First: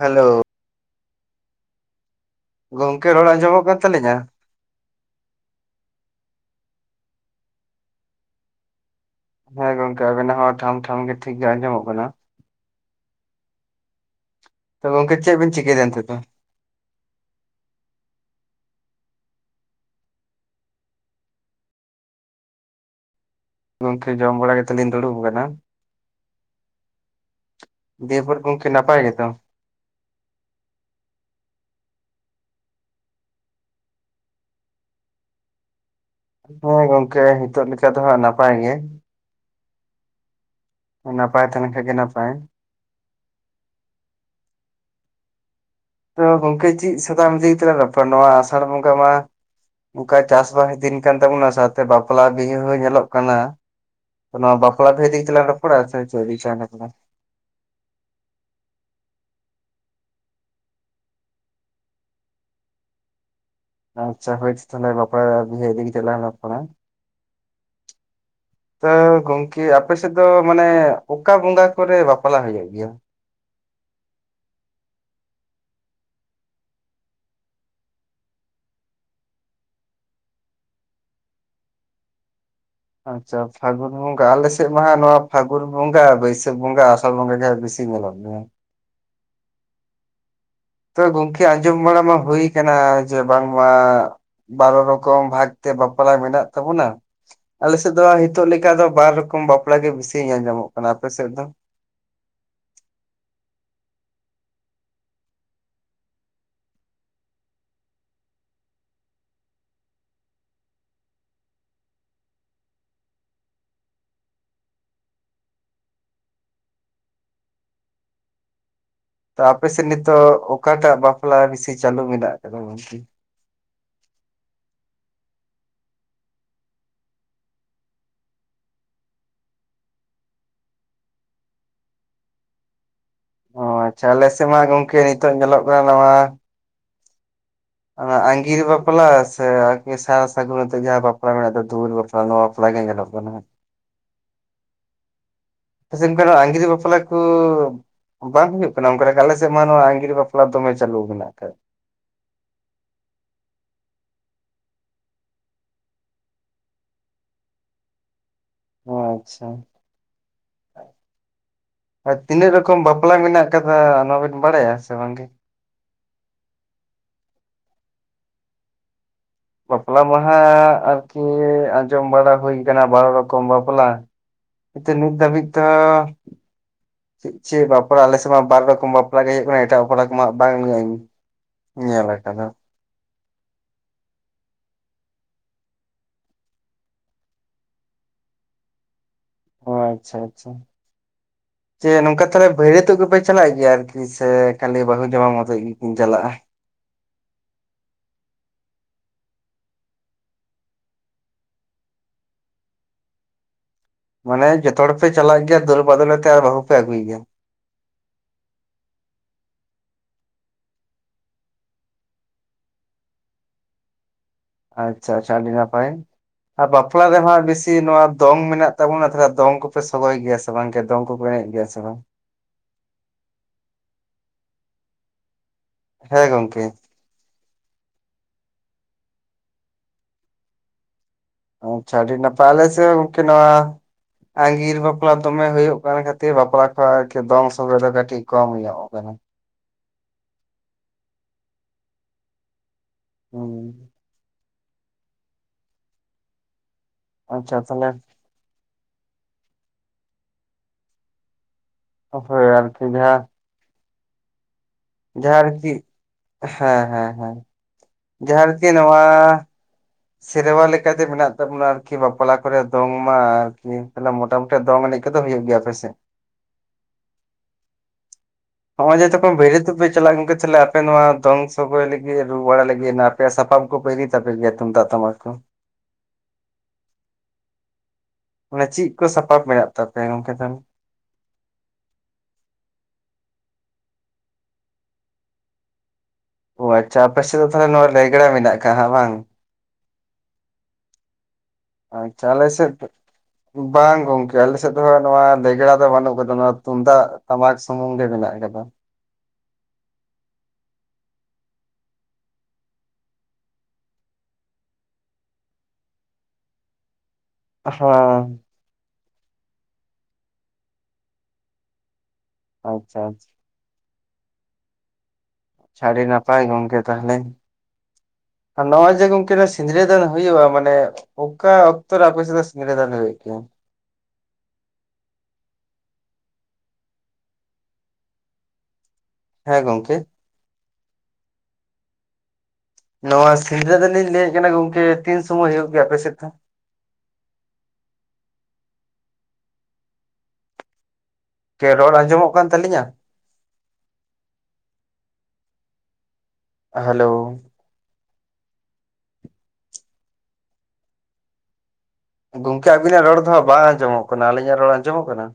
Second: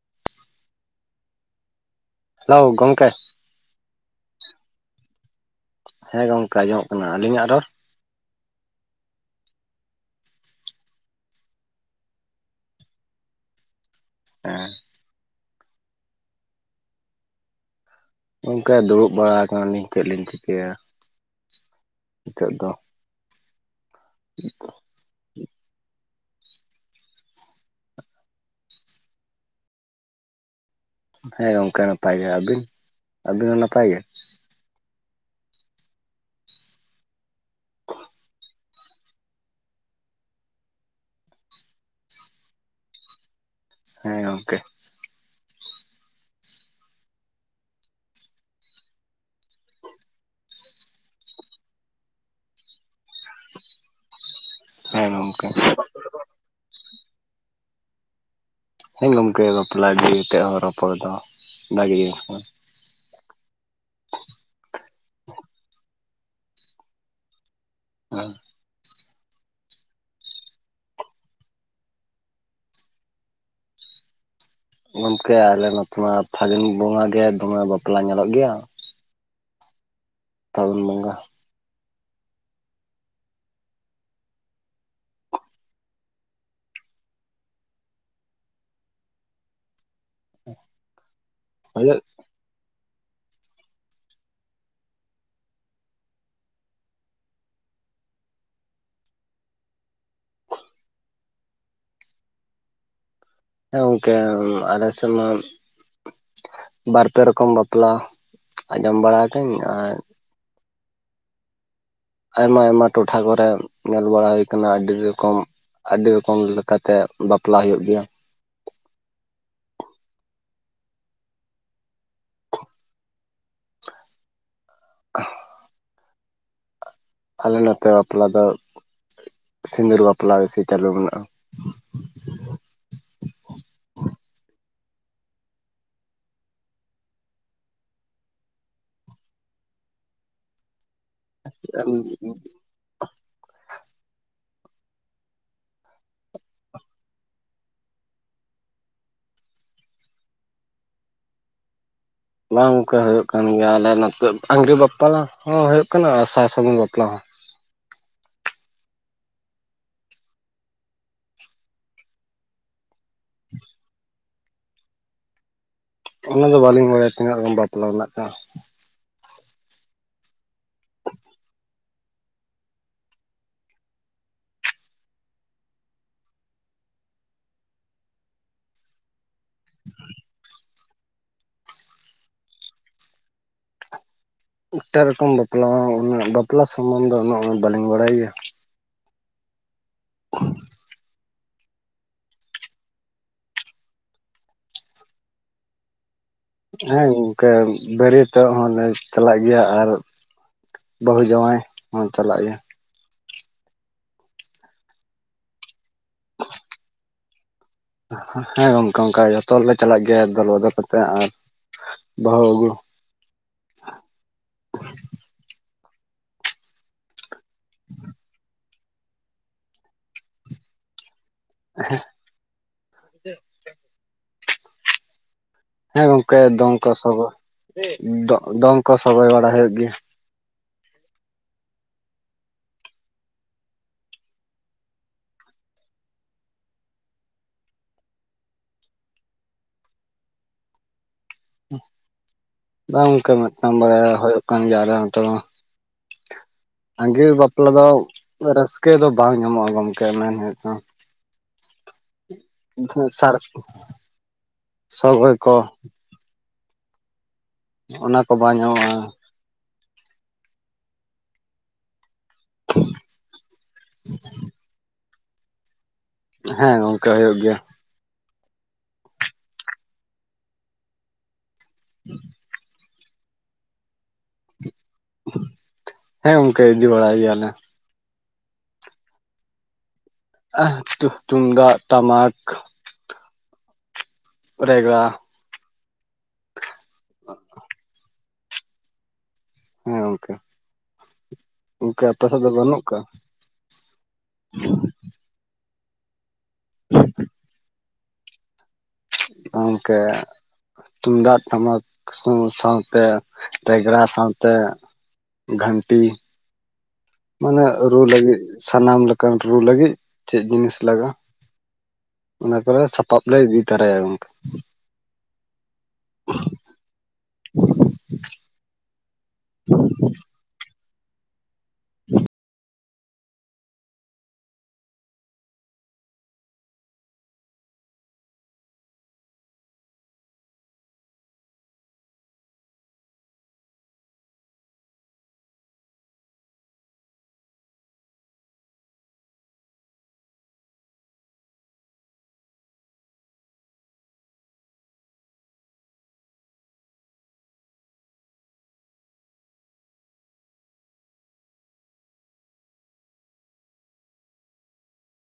Hello ᱜᱚᱝᱠᱮ ᱨᱚᱲ ᱟᱸᱡᱚᱢᱚᱜ ᱠᱟᱱ ᱛᱟᱞᱤᱧᱟ? ᱦᱮᱸ ᱜᱚᱝᱠᱮ ᱟᱸᱢᱚᱢᱜ ᱠᱟᱱᱟ ᱟᱹᱞᱤᱧᱟᱜ ᱨᱚᱲ ᱦᱮᱸ ᱜᱚᱝᱠᱮ ᱟᱵᱮᱱᱟᱜ ᱦᱚᱸ ᱴᱷᱟᱢ ᱴᱷᱟᱢ ᱜᱮ ᱴᱷᱤᱠ ᱜᱮ ᱟᱸᱡᱚᱢᱚᱜ ᱠᱟᱱᱟ᱾ ᱦᱮᱸ ᱛᱚ ᱜᱚᱝᱠᱮ ᱪᱮᱫ ᱵᱤᱱ ᱪᱤᱠᱟᱹᱭ ᱫᱟ ᱱᱤᱛᱜᱫᱚ? ᱚᱱᱠᱟ ᱫᱩᱲᱩᱵ ᱵᱟᱲᱟᱣ ᱠᱟᱱᱟᱞᱤᱧ ᱪᱮᱫ ᱞᱤᱧ ᱪᱤᱠᱟᱹᱭᱟ ᱱᱤᱛᱚᱜ ᱫᱚ ᱜᱚᱝᱠᱮ ᱡᱚᱢ ᱵᱟᱲᱟ ᱠᱟᱛᱮᱫ ᱞᱤᱧ ᱫᱩᱲᱩᱵ ᱠᱟᱱᱟ᱾ ᱫᱤᱭᱟ ᱯᱩᱨ ᱜᱚᱝᱠᱮ ᱱᱟᱯᱟᱭ ᱜᱮ ᱛᱚ? ᱦᱮᱸ ᱜᱚᱝᱠᱮ ᱱᱟᱯᱟᱭ ᱜᱮ, ᱟᱹᱵᱤᱱ ᱟᱹᱵᱤᱱ ᱦᱚᱸ ᱱᱟᱯᱟᱭ ᱜᱮ? ᱦᱮᱸ ᱜᱚᱝᱠᱮ ᱱᱤᱛᱚᱜ ᱞᱮᱠᱟ ᱫᱚ ᱦᱟᱸᱜ ᱱᱟᱯᱟᱭ ᱜᱮ᱾ ᱱᱟᱯᱟᱭ ᱛᱮᱦᱮ ᱞᱮᱱᱠᱷᱟᱱ ᱜᱮ ᱱᱟᱯᱟᱭ ᱦᱮᱸ ᱜᱚᱝᱠᱮ ᱛᱚ ᱜᱚᱝᱠᱮ ᱪᱤᱫ ᱥᱟᱛᱟᱢ ᱤᱫᱤ ᱠᱟᱛᱮ ᱞᱟᱝ ᱨᱚᱯᱚᱲᱟ ᱱᱚᱣᱟ ᱟᱥᱟᱲ ᱵᱚᱸᱜᱟ ᱢᱟ ᱚᱱᱠᱟ ᱪᱟᱥᱵᱟᱥ ᱫᱤᱱ ᱠᱟᱱ ᱛᱟᱵᱩᱱᱟ ᱥᱟᱶᱛᱮ ᱵᱟᱯᱞᱟ ᱵᱤᱦᱟᱹ ᱦᱚᱸ ᱧᱮᱞᱚᱜ ᱠᱟᱱᱟ ᱱᱚᱣᱟ ᱵᱟᱠᱷᱞᱟ ᱦᱮᱸ ᱵᱤᱦᱟᱹ ᱤᱫᱤ ᱠᱟᱛᱮ ᱜᱚᱝᱠᱮ ᱞᱟᱝ ᱨᱚᱯᱚᱲᱟ ᱥᱮ ᱪᱮ ᱤᱫᱤ ᱠᱟᱛᱮᱜ‌ ᱞᱟᱝ ᱨᱚᱯᱚᱲᱟ? ᱦᱮᱸ ᱜᱚᱢᱠᱮ ᱵᱟᱯᱞᱟ ᱤᱫᱤ ᱠᱟᱛᱮᱫ ᱦᱚᱸ ᱨᱚᱯᱚᱲ ᱫᱚ ᱵᱷᱟᱜᱤ ᱜᱮ ᱟᱪᱷᱟ ᱦᱳᱭ ᱛᱚ ᱛᱟᱦᱞᱮ ᱵᱟᱯᱞᱟ ᱵᱤᱦᱟᱹ ᱤᱫᱤ ᱠᱟᱛᱮᱜ ᱞᱟᱝ ᱨᱚᱯᱚᱲᱟ ᱦᱮᱸ ᱛᱚ ᱜᱚᱝᱠᱮ ᱟᱯᱮᱥᱮᱫ ᱫᱚ ᱢᱟᱱᱮ ᱚᱠᱟ ᱵᱚᱸᱜᱟ ᱠᱚᱨᱮ ᱵᱟᱯᱞᱟ ᱦᱳᱭᱳᱜ ᱜᱮᱭᱟ? ᱜᱚᱝᱠᱮ ᱟᱞᱮ ᱱᱚᱛᱮ ᱢᱟ ᱯᱷᱟᱹᱜᱩᱱ ᱵᱚᱸᱜᱟ ᱜᱮ ᱫᱚᱢᱮ ᱵᱟᱯᱞᱟ ᱧᱮᱞᱚᱜ ᱜᱮᱭᱟ᱾ ᱯᱷᱟᱹᱜᱩᱱ ᱵᱚᱸᱜᱟ ᱟᱪᱪᱷᱟ ᱯᱷᱟᱜᱩᱱ ᱵᱚᱸᱜᱟ ᱟᱞᱮᱥᱮᱜ ᱢᱟ ᱦᱟᱜ ᱱᱚᱣᱟ ᱯᱷᱟᱜᱩᱱ ᱵᱚᱸᱜᱟ ᱵᱟᱹᱭᱥᱟᱹᱠᱷ ᱵᱚᱸᱜᱟ ᱟᱥᱟᱲ ᱵᱚᱸᱜᱟ ᱜᱮ ᱵᱮᱥᱤ ᱥᱤ ᱧᱮᱞᱚᱜ ᱜᱮᱭᱟ ᱛ ᱜᱚᱝᱠᱤ ᱟᱸᱡᱚᱢ ᱦᱳᱭᱳᱜ ᱵᱟᱲᱟᱟ ᱢᱟ ᱦᱩᱭ ᱠᱟᱱᱟ ᱡᱮ ᱵᱟᱝ ᱢᱟ ᱵᱟᱨᱚ ᱨᱚᱠᱚᱢ ᱵᱷᱟᱜᱽ ᱛᱮ ᱵᱟᱯᱞᱟ ᱢᱮᱱᱟᱜ ᱛᱟᱵᱚᱱᱟ ᱟᱞᱮᱥᱮᱫ ᱫᱚ ᱦᱟᱜ ᱦᱤᱛᱚᱜ ᱞᱮᱠᱟ ᱫᱚ ᱵᱟᱨ ᱨᱚᱠᱚᱢ ᱵᱟᱯᱞᱟ ᱜᱮ ᱵᱤᱥᱤ ᱧᱮᱞ ᱧᱟᱢᱚᱜ ᱠᱟᱱᱟ, ᱟᱯᱮᱥᱮᱫ ᱫᱚ? ᱦᱮᱸ ᱜᱚᱝᱠᱮ ᱟᱞᱮ ᱥᱮᱫ ᱢᱟ ᱵᱟᱨᱯᱮ ᱨᱚᱠᱚᱢ ᱵᱟᱯᱞᱟ ᱟᱸᱡᱚᱢ ᱵᱟᱲᱟ ᱟᱠᱟᱹᱧ ᱟᱨ ᱟᱭᱢᱟ ᱟᱭᱢᱟ ᱴᱚᱴᱷᱟ ᱠᱚᱨᱮᱜ ᱧᱮᱞ ᱵᱟᱲᱟ ᱦᱩᱭ ᱠᱟᱱᱟ ᱟᱹᱰᱤ ᱨᱚᱠᱚᱢ ᱟᱹᱰᱤ ᱨᱚᱠᱚᱢ ᱞᱮᱠᱟᱛᱮ ᱵᱟᱯᱞᱟ ᱦᱩᱭᱩᱜ ᱜᱮᱭᱟ᱾ ᱛᱚ ᱟᱯᱮᱥᱮᱫ ᱱᱤᱛᱚᱜ ᱚᱠᱟᱴᱟᱜ ᱵᱟᱯᱞᱟ ᱵᱤᱥᱤ ᱪᱟᱹᱞᱩ ᱢᱮᱱᱟᱜ ᱠᱟᱫᱟ ᱜᱚᱝᱠᱮ? [inaudible] ᱟᱞᱮ ᱱᱚᱛᱮ ᱵᱟᱯᱞᱟ ᱫᱚ ᱥᱤᱸᱫᱩᱨ ᱵᱟᱯᱞᱟ ᱵᱤᱥᱤ ᱪᱟᱹᱞᱩ ᱢᱮᱱᱟᱜ-ᱟ᱾ ᱚ ᱟᱪᱪᱷᱟ ᱟᱞᱮ ᱥᱮᱜ ᱢᱟ ᱜᱚᱝᱠᱮ ᱱᱤᱛᱚᱜ ᱧᱮᱞᱚᱜ ᱠᱟᱱᱟ ᱱᱚᱣᱟ᱾ ᱟᱸᱜᱤᱨ ᱵᱟᱯᱞᱟ ᱥᱮ ᱟᱨᱠᱤ ᱥᱟᱨ ᱥᱟᱹᱜᱩᱱ ᱟᱛᱮᱜ ᱡᱟᱦᱟᱸ ᱵᱟᱯᱞᱟ ᱢᱮᱱᱟᱜ ᱫᱚ ᱫᱩᱣᱟᱹᱨ ᱵᱟᱯᱞᱟ ᱱᱚᱣᱟ᱾ ᱵᱟᱯᱞᱟᱜᱮ ᱧᱮᱞᱚᱜ ᱠᱟᱱᱟ ᱦᱟᱸᱜ᱾ ᱟᱯᱮ ᱥᱮᱱ ᱠᱷᱚᱱᱟᱜ ᱟᱸᱜᱤᱨ ᱵᱟᱯᱞᱟ ᱠᱩ᱾ ᱵᱟᱝ ᱦᱩᱭᱩᱜ ᱠᱟᱱᱟ ᱚᱱᱠᱟ ᱞᱮᱠᱟ? ᱟᱞᱮ ᱥᱮᱫ ᱢᱟ ᱱᱚᱣᱟ ᱟᱺᱜᱤᱨ ᱵᱟᱯᱞᱟ ᱫᱚᱢᱮ ᱪᱟᱹᱞᱩ ᱢᱮᱱᱟᱜ ᱠᱟᱫ᱾ ᱵᱟᱝ ᱜᱚᱝᱠᱮ ᱦᱩᱭᱩᱜ ᱠᱟᱱ ᱜᱮᱭᱟ, ᱟᱞᱮ ᱱᱚᱛᱮ ᱟᱸᱜᱤᱨ ᱵᱟᱯᱞᱟ ᱦᱚᱸ ᱦᱩᱭᱩᱜ ᱠᱟᱱᱟ ᱟᱨ ᱥᱟᱨ ᱥᱟᱹᱜᱩᱱ ᱵᱟᱯᱞᱟ ᱦᱚᱸ᱾ ᱟᱪᱪᱷᱟ᱾ ᱟᱨ ᱛᱤᱱᱟᱹᱜ ᱨᱚᱠᱚᱢ ᱵᱟᱯᱞᱟ ᱢᱮᱱᱟᱜ ᱠᱟᱫᱟ ᱚᱱᱟᱵᱤᱱ ᱵᱟᱲᱟᱭᱟ ᱥᱮ ᱵᱟᱝᱜᱮ? ᱚᱱᱟᱫᱚ ᱵᱟᱟᱹᱞᱤᱧ ᱵᱟᱲᱟᱭᱟ ᱛᱤᱱᱟᱹᱜ ᱨᱚᱠᱚᱢ ᱵᱟᱯᱞᱟ ᱢᱮᱱᱟᱜ ᱠᱟᱜ-ᱟ? ᱵᱟᱯᱞᱟ ᱢᱟᱦᱟᱸᱜ ᱟᱨᱠᱤ ᱟᱸᱡᱚᱢ ᱵᱟᱲᱟ ᱦᱩᱭ ᱠᱟᱱᱟ ᱵᱟᱨᱚ ᱨᱚᱠᱚᱢ ᱵᱟᱯᱞᱟ᱾ ᱠᱤᱱᱛᱩ ᱱᱤᱛ ᱫᱷᱟᱹᱵᱤᱡ ᱛᱮᱦᱚᱸ᱾ ᱪᱮᱫ ᱪᱮᱫ ᱵᱟᱯᱞᱟ ᱟᱞᱮᱥᱮᱫ ᱢᱟ ᱵᱟᱨ ᱨᱚᱠᱚᱢ ᱵᱟᱯᱞᱟ ᱜᱮ ᱦᱩᱭᱩᱜ ᱠᱟᱱᱟ ᱮᱴᱟᱜ ᱵᱟᱯᱞᱟ ᱠᱚᱢᱟ ᱵᱟᱝ [unintelligible] ᱧᱮᱞ ᱟᱠᱟᱫᱟ᱾ ᱮᱴᱟᱜ ᱨᱚᱠᱚᱢ ᱵᱟᱯᱞᱟ, ᱩᱱᱟᱹᱜ ᱵᱟᱯᱞᱟ ᱥᱚᱢᱵᱚᱱᱫᱷᱮ ᱩᱱᱟᱹᱜ ᱢᱟ ᱵᱟᱹᱞᱤᱧ ᱵᱟᱲᱟᱭ ᱜᱮᱭᱟ᱾ ᱚ, ᱟᱪᱪᱷᱟ ᱟᱪᱪᱷᱟ᱾ [inaudible] ᱡᱮ ᱱᱚᱝᱠᱟ ᱛᱟᱦᱞᱮ ᱵᱟᱹᱨᱭᱟᱹᱛᱚᱜ ᱜᱮᱯᱮ ᱪᱟᱞᱟᱜ ᱜᱮᱭᱟ ᱟᱨᱠᱤ ᱥᱮ ᱠᱷᱟᱹᱞᱤ ᱵᱟᱹᱦᱩ ᱡᱟᱶᱟᱭ ᱢᱚᱛᱚᱡ ᱜᱮᱠᱤᱱ ᱪᱟᱞᱟᱜ-ᱟ? ᱦᱳᱭ ᱜᱚᱝᱠᱮ ᱵᱟᱹᱨᱭᱟᱹᱛᱚᱜ ᱦᱚᱸᱞᱮ ᱪᱟᱞᱟᱜ ᱜᱮᱭᱟ ᱟᱨ ᱵᱟᱹᱦᱩ ᱡᱟᱶᱟᱭ ᱦᱚᱸ ᱪᱟᱞᱟᱜ ᱜᱮᱭᱟ᱾ ᱢᱟᱱᱮ ᱡᱚᱛᱚ ᱦᱚᱲ ᱯᱮ ᱪᱟᱞᱟᱜ ᱜᱮᱭᱟ ᱫᱳᱞ ᱵᱟᱫᱳᱞ ᱟᱛᱮ ᱟᱨ ᱵᱟᱹᱦᱩ ᱯᱮ ᱟᱹᱜᱩᱭᱮ ᱜᱮᱭᱟ᱾ ᱦᱮᱸ ᱜᱚᱝᱠᱮ ᱚᱱᱠᱟ ᱡᱚᱛᱚ ᱦᱚᱲᱞᱮ ᱪᱟᱞᱟᱜ ᱜᱮᱭᱟ ᱫᱚᱞ ᱵᱚᱫᱚᱞ ᱠᱟᱛᱮ ᱟᱨ ᱵᱟᱹᱦᱩ ᱟᱹᱜᱩ᱾ ᱟᱪᱪᱷᱟ ᱟᱪᱪᱷᱟ ᱟᱹᱰᱤ ᱱᱟᱯᱟᱭ ᱟᱨ ᱵᱟᱯᱞᱟ ᱨᱮᱦᱟᱸᱜ ᱵᱤᱥᱤ ᱱᱚᱣᱟ ᱫᱚᱝ ᱢᱮᱱᱟᱜ᱾ ᱛᱟᱵᱚᱱᱟ ᱛᱷᱚᱲᱟ ᱫᱚᱝ ᱠᱚ ᱯᱮ ᱥᱚᱜᱚᱭ ᱜᱮᱭᱟ ᱥᱮ ᱵᱟᱝ ᱠᱮ ᱫᱚᱝ ᱠᱚ ᱠᱚ ᱮᱲᱮᱡ ᱜᱮᱭᱟ ᱥᱮ ᱵᱟᱝ? [unintelligible] ᱦᱮᱸ ᱜᱚᱝᱠᱮ ᱫᱚᱝ ᱠᱚ ᱥᱚᱜᱚ ᱫᱚᱝ ᱠᱚ ᱥᱚᱜᱚᱭ ᱵᱟᱲᱟ ᱦᱩᱭᱩᱜ ᱜᱮᱭᱟ᱾ ᱟᱪᱪᱷᱟ ᱟᱹᱰᱤ ᱱᱟᱯᱟᱭ ᱟᱞᱮ ᱥᱮᱫ ᱜᱚᱝᱠᱮ ᱱᱚᱣᱟ᱾ ᱟᱺᱜᱤᱨ ᱵᱟᱯᱞᱟ ᱫᱚᱢᱮ ᱦᱩᱭᱩᱜ ᱠᱟᱱ ᱠᱷᱟᱹᱛᱤᱨ ᱵᱟᱯᱞᱟ ᱠᱚ ᱟᱨᱠᱤ ᱫᱚᱝ ᱥᱚᱜᱚᱭ ᱫᱚ ᱠᱟᱹᱴᱤᱡ ᱠᱚᱢ ᱧᱚᱜ ᱠᱟᱱᱟ᱾ ᱵᱟᱝ ᱜᱚᱝᱠᱮ ᱦᱩᱸ ᱢᱤᱫᱴᱟᱝ ᱵᱟᱲᱟᱭᱟ ᱦᱳᱭᱳᱜ᱾ ᱠᱟᱱ ᱜᱮᱭᱟ ᱟᱠᱮ ᱚᱱᱛᱮ ᱫᱚ, ᱟᱸᱜᱤᱨ ᱟᱪᱪᱷᱟ ᱵᱟᱯᱞᱟ ᱫᱚ᱾ ᱛᱟᱦᱚᱞᱮ ᱨᱟᱹᱥᱠᱟᱹ ᱫᱚ ᱵᱟᱝ ᱧᱟᱢᱚᱜ-ᱟ ᱜᱚᱢᱠᱮ ᱢᱮᱱ ᱦᱩᱭᱩᱜ ᱛᱚ᱾ ᱦᱳᱭ ᱟᱨᱠᱤ ᱡᱟᱸᱦᱟ᱾ [unintelligible] ᱥᱚᱜᱚᱭ ᱡᱟᱦᱟᱸ ᱠᱚ ᱟᱨᱠᱤ, ᱦᱮᱸ ᱦᱮᱸ ᱦᱮᱸ᱾ ᱚᱱᱟ ᱠᱚ ᱡᱟᱸᱦᱟ ᱟᱨ ᱵᱟᱝ ᱠᱤ ᱧᱟᱢᱚᱜᱼᱟ ᱱᱚᱣᱟ᱾ ᱥᱮᱨᱣᱟ ᱞᱮᱠᱟᱛᱮ ᱢᱮᱱᱟᱜ ᱛᱟᱵᱚᱱᱟ ᱟᱨᱠᱤ ᱵᱟᱯᱞᱟ ᱠᱚᱨᱮ ᱫᱚᱝ ᱢᱟ ᱟᱨᱠᱤᱮ ᱢᱚᱴᱟᱢᱩᱴᱤ ᱫᱚᱝ ᱮᱱᱮᱡ᱾ ᱠᱚᱫᱚ ᱦᱩᱭᱩᱜ ᱜᱮᱭᱟ ᱟᱯᱮ ᱥᱮᱫ? ᱦᱮᱸ, ᱜᱚᱝᱠᱮ ᱦᱩᱭᱩᱜ ᱜᱮᱭᱟ᱾ ᱱᱚᱜ-ᱚᱚᱭ ᱡᱚᱚᱛᱚ ᱠᱷᱚᱱ ᱵᱷᱨᱤᱭᱟᱹᱛᱚᱜᱼᱯᱮ ᱪᱟᱞᱟᱜ ᱜᱚᱝᱠᱮ ᱛᱟᱦᱞᱮ ᱟᱯᱮ ᱱᱚᱣᱟ ᱫᱚᱝ ᱥᱚᱜᱚᱭ ᱞᱟᱹᱜᱤᱫ ᱨᱩ ᱵᱟᱲᱟ ᱞᱟᱹᱜᱤᱫ, ᱱᱟ ᱯᱮ ᱥᱟᱯᱟᱢ ᱠᱚᱯᱮ ᱤᱫᱤ ᱛᱟᱯᱮ ᱜᱮᱭᱟ ᱛᱩᱢᱫᱟᱜ ᱴᱟᱢᱟᱠ ᱠᱚ? ᱦᱮᱸ ᱜᱚᱝᱠᱮ ᱤᱫᱤ ᱵᱟᱲᱟᱭ ᱜᱮᱭᱟᱞᱮ᱾ ᱢᱟᱱᱮ ᱪᱮᱫ ᱠᱚ ᱥᱟᱯᱟᱵ ᱢᱮᱱᱟᱜ ᱛᱟᱯᱮᱭᱟ ᱜᱚᱝᱠᱮ ᱛᱟᱦᱞᱮ? [unintelligible] ᱛᱩᱢᱫᱟᱜ, ᱴᱟᱢᱟᱠ, ᱨᱮᱜᱽᱲᱟ, ᱚ, ᱟᱪᱪᱷᱟ ᱟᱯᱮ ᱥᱮᱫ ᱫᱚ ᱛᱟᱦᱞᱮ ᱱᱚᱣᱟ ᱨᱮᱜᱽᱲᱟ ᱢᱮᱱᱟᱜ ᱟᱠᱟᱜ-ᱟ ᱦᱟᱸᱜ ᱵᱟᱝ? ᱦᱮᱸ ᱜᱚᱝᱠᱮ᱾ ᱜᱚᱝᱠᱮ ᱟᱯᱮ ᱟᱪᱪᱷᱟ ᱟᱞᱮ ᱫᱚ ᱥᱮᱫ, ᱵᱟᱹᱱᱩᱜ ᱠᱟᱜᱼᱟ ᱵᱟᱝ ᱜᱚᱝᱠᱮ ᱟᱞᱮ ᱥᱮᱫ ᱫᱚ ᱱᱚᱣᱟ ᱞᱮᱜᱽᱲᱟ ᱫᱚ ᱵᱟᱹᱱᱩᱜ ᱠᱟᱫᱟ᱾ ᱱᱚᱣᱟ ᱛᱩᱢᱫᱟᱜ, ᱴᱟᱢᱟᱠ ᱥᱩᱢᱩᱝ ᱜᱮ ᱢᱮᱱᱟᱜ ᱟᱠᱟᱫᱟ᱾ ᱜᱚᱝᱠᱮ? ᱛᱩᱢᱫᱟᱜ ᱴᱟᱢᱟᱠ ᱥᱟᱶ ᱛᱮ ᱨᱮᱜᱽᱲᱟ ᱥᱟᱶ ᱛᱮ ᱜᱷᱟᱱᱴᱤ ᱢᱟᱱᱮ ᱨᱩ ᱞᱟᱹᱜᱤᱫ, ᱥᱟᱱᱟᱢ ᱞᱮᱠᱟᱱ ᱨᱩ ᱞᱟᱹᱜᱤᱫ ᱪᱮᱫ ᱡᱤᱱᱤᱥ ᱞᱟᱜᱟᱜᱼᱟ? ᱚᱱᱟ ᱠᱚᱨᱮ ᱟᱪᱪᱷᱟ ᱥᱟᱯᱟᱵ ᱞᱮ ᱤᱫᱤ ᱛᱟᱨᱟᱭᱟ ᱜᱚᱝᱠᱟ ᱾ ᱪᱷᱟ ᱟᱹᱰᱤ ᱱᱟᱯᱟᱭ ᱜᱚᱝᱠᱮ ᱛᱟᱦᱚᱞᱮ ᱾ ᱱᱚᱣᱟ ᱡᱮ ᱜᱚᱢᱠᱮ ᱥᱤᱸᱫᱽᱨᱟᱹ ᱫᱟᱱ ᱦᱩᱭᱩᱜᱼᱟ ᱾ ᱢᱟᱱᱮ ᱚᱠᱟ ᱚᱠᱛᱚ ᱨᱮ ᱟᱯᱮ ᱥᱮᱫ ᱨᱮ ᱫᱚ ᱥᱤᱱᱫᱨᱟᱹ ᱫᱟᱱ ᱦᱩᱭᱩᱜ ᱜᱮᱭᱟ? ᱦᱮᱸ ᱜᱚᱢᱠᱮ! ᱱᱚᱣᱟ ᱥᱤᱸᱫᱽᱨᱟᱹ ᱫᱚᱞᱤ ᱤᱧ ᱞᱟᱹᱭᱮᱫ ᱠᱟᱱᱟ ᱜᱚᱝᱠᱮ ᱛᱤᱱ ᱥᱚᱢᱚᱭ ᱦᱩᱭᱩᱜ ᱜᱮᱭᱟ ᱟᱯᱮ ᱥᱮᱫ ᱫᱚ? ᱠᱮᱸ ᱨᱚᱲ ᱟᱸᱡᱚᱢᱚᱜ ᱠᱟᱱ ᱛᱟᱹᱞᱤᱧᱼᱟ? ᱦᱮᱞᱳ ᱾ ᱜᱚᱝᱠᱮ ᱟᱵᱤᱱᱟᱜ ᱨᱚᱲ ᱫᱚᱦᱟᱸᱜ ᱵᱟᱝ ᱟᱸᱡᱚᱢᱚᱜ ᱠᱟᱱᱟ ᱾ ᱟᱹᱞᱤᱧᱼᱟᱜ ᱨᱚᱲ ᱟᱸᱡᱚᱢᱚᱜ ᱠᱟᱱᱟ?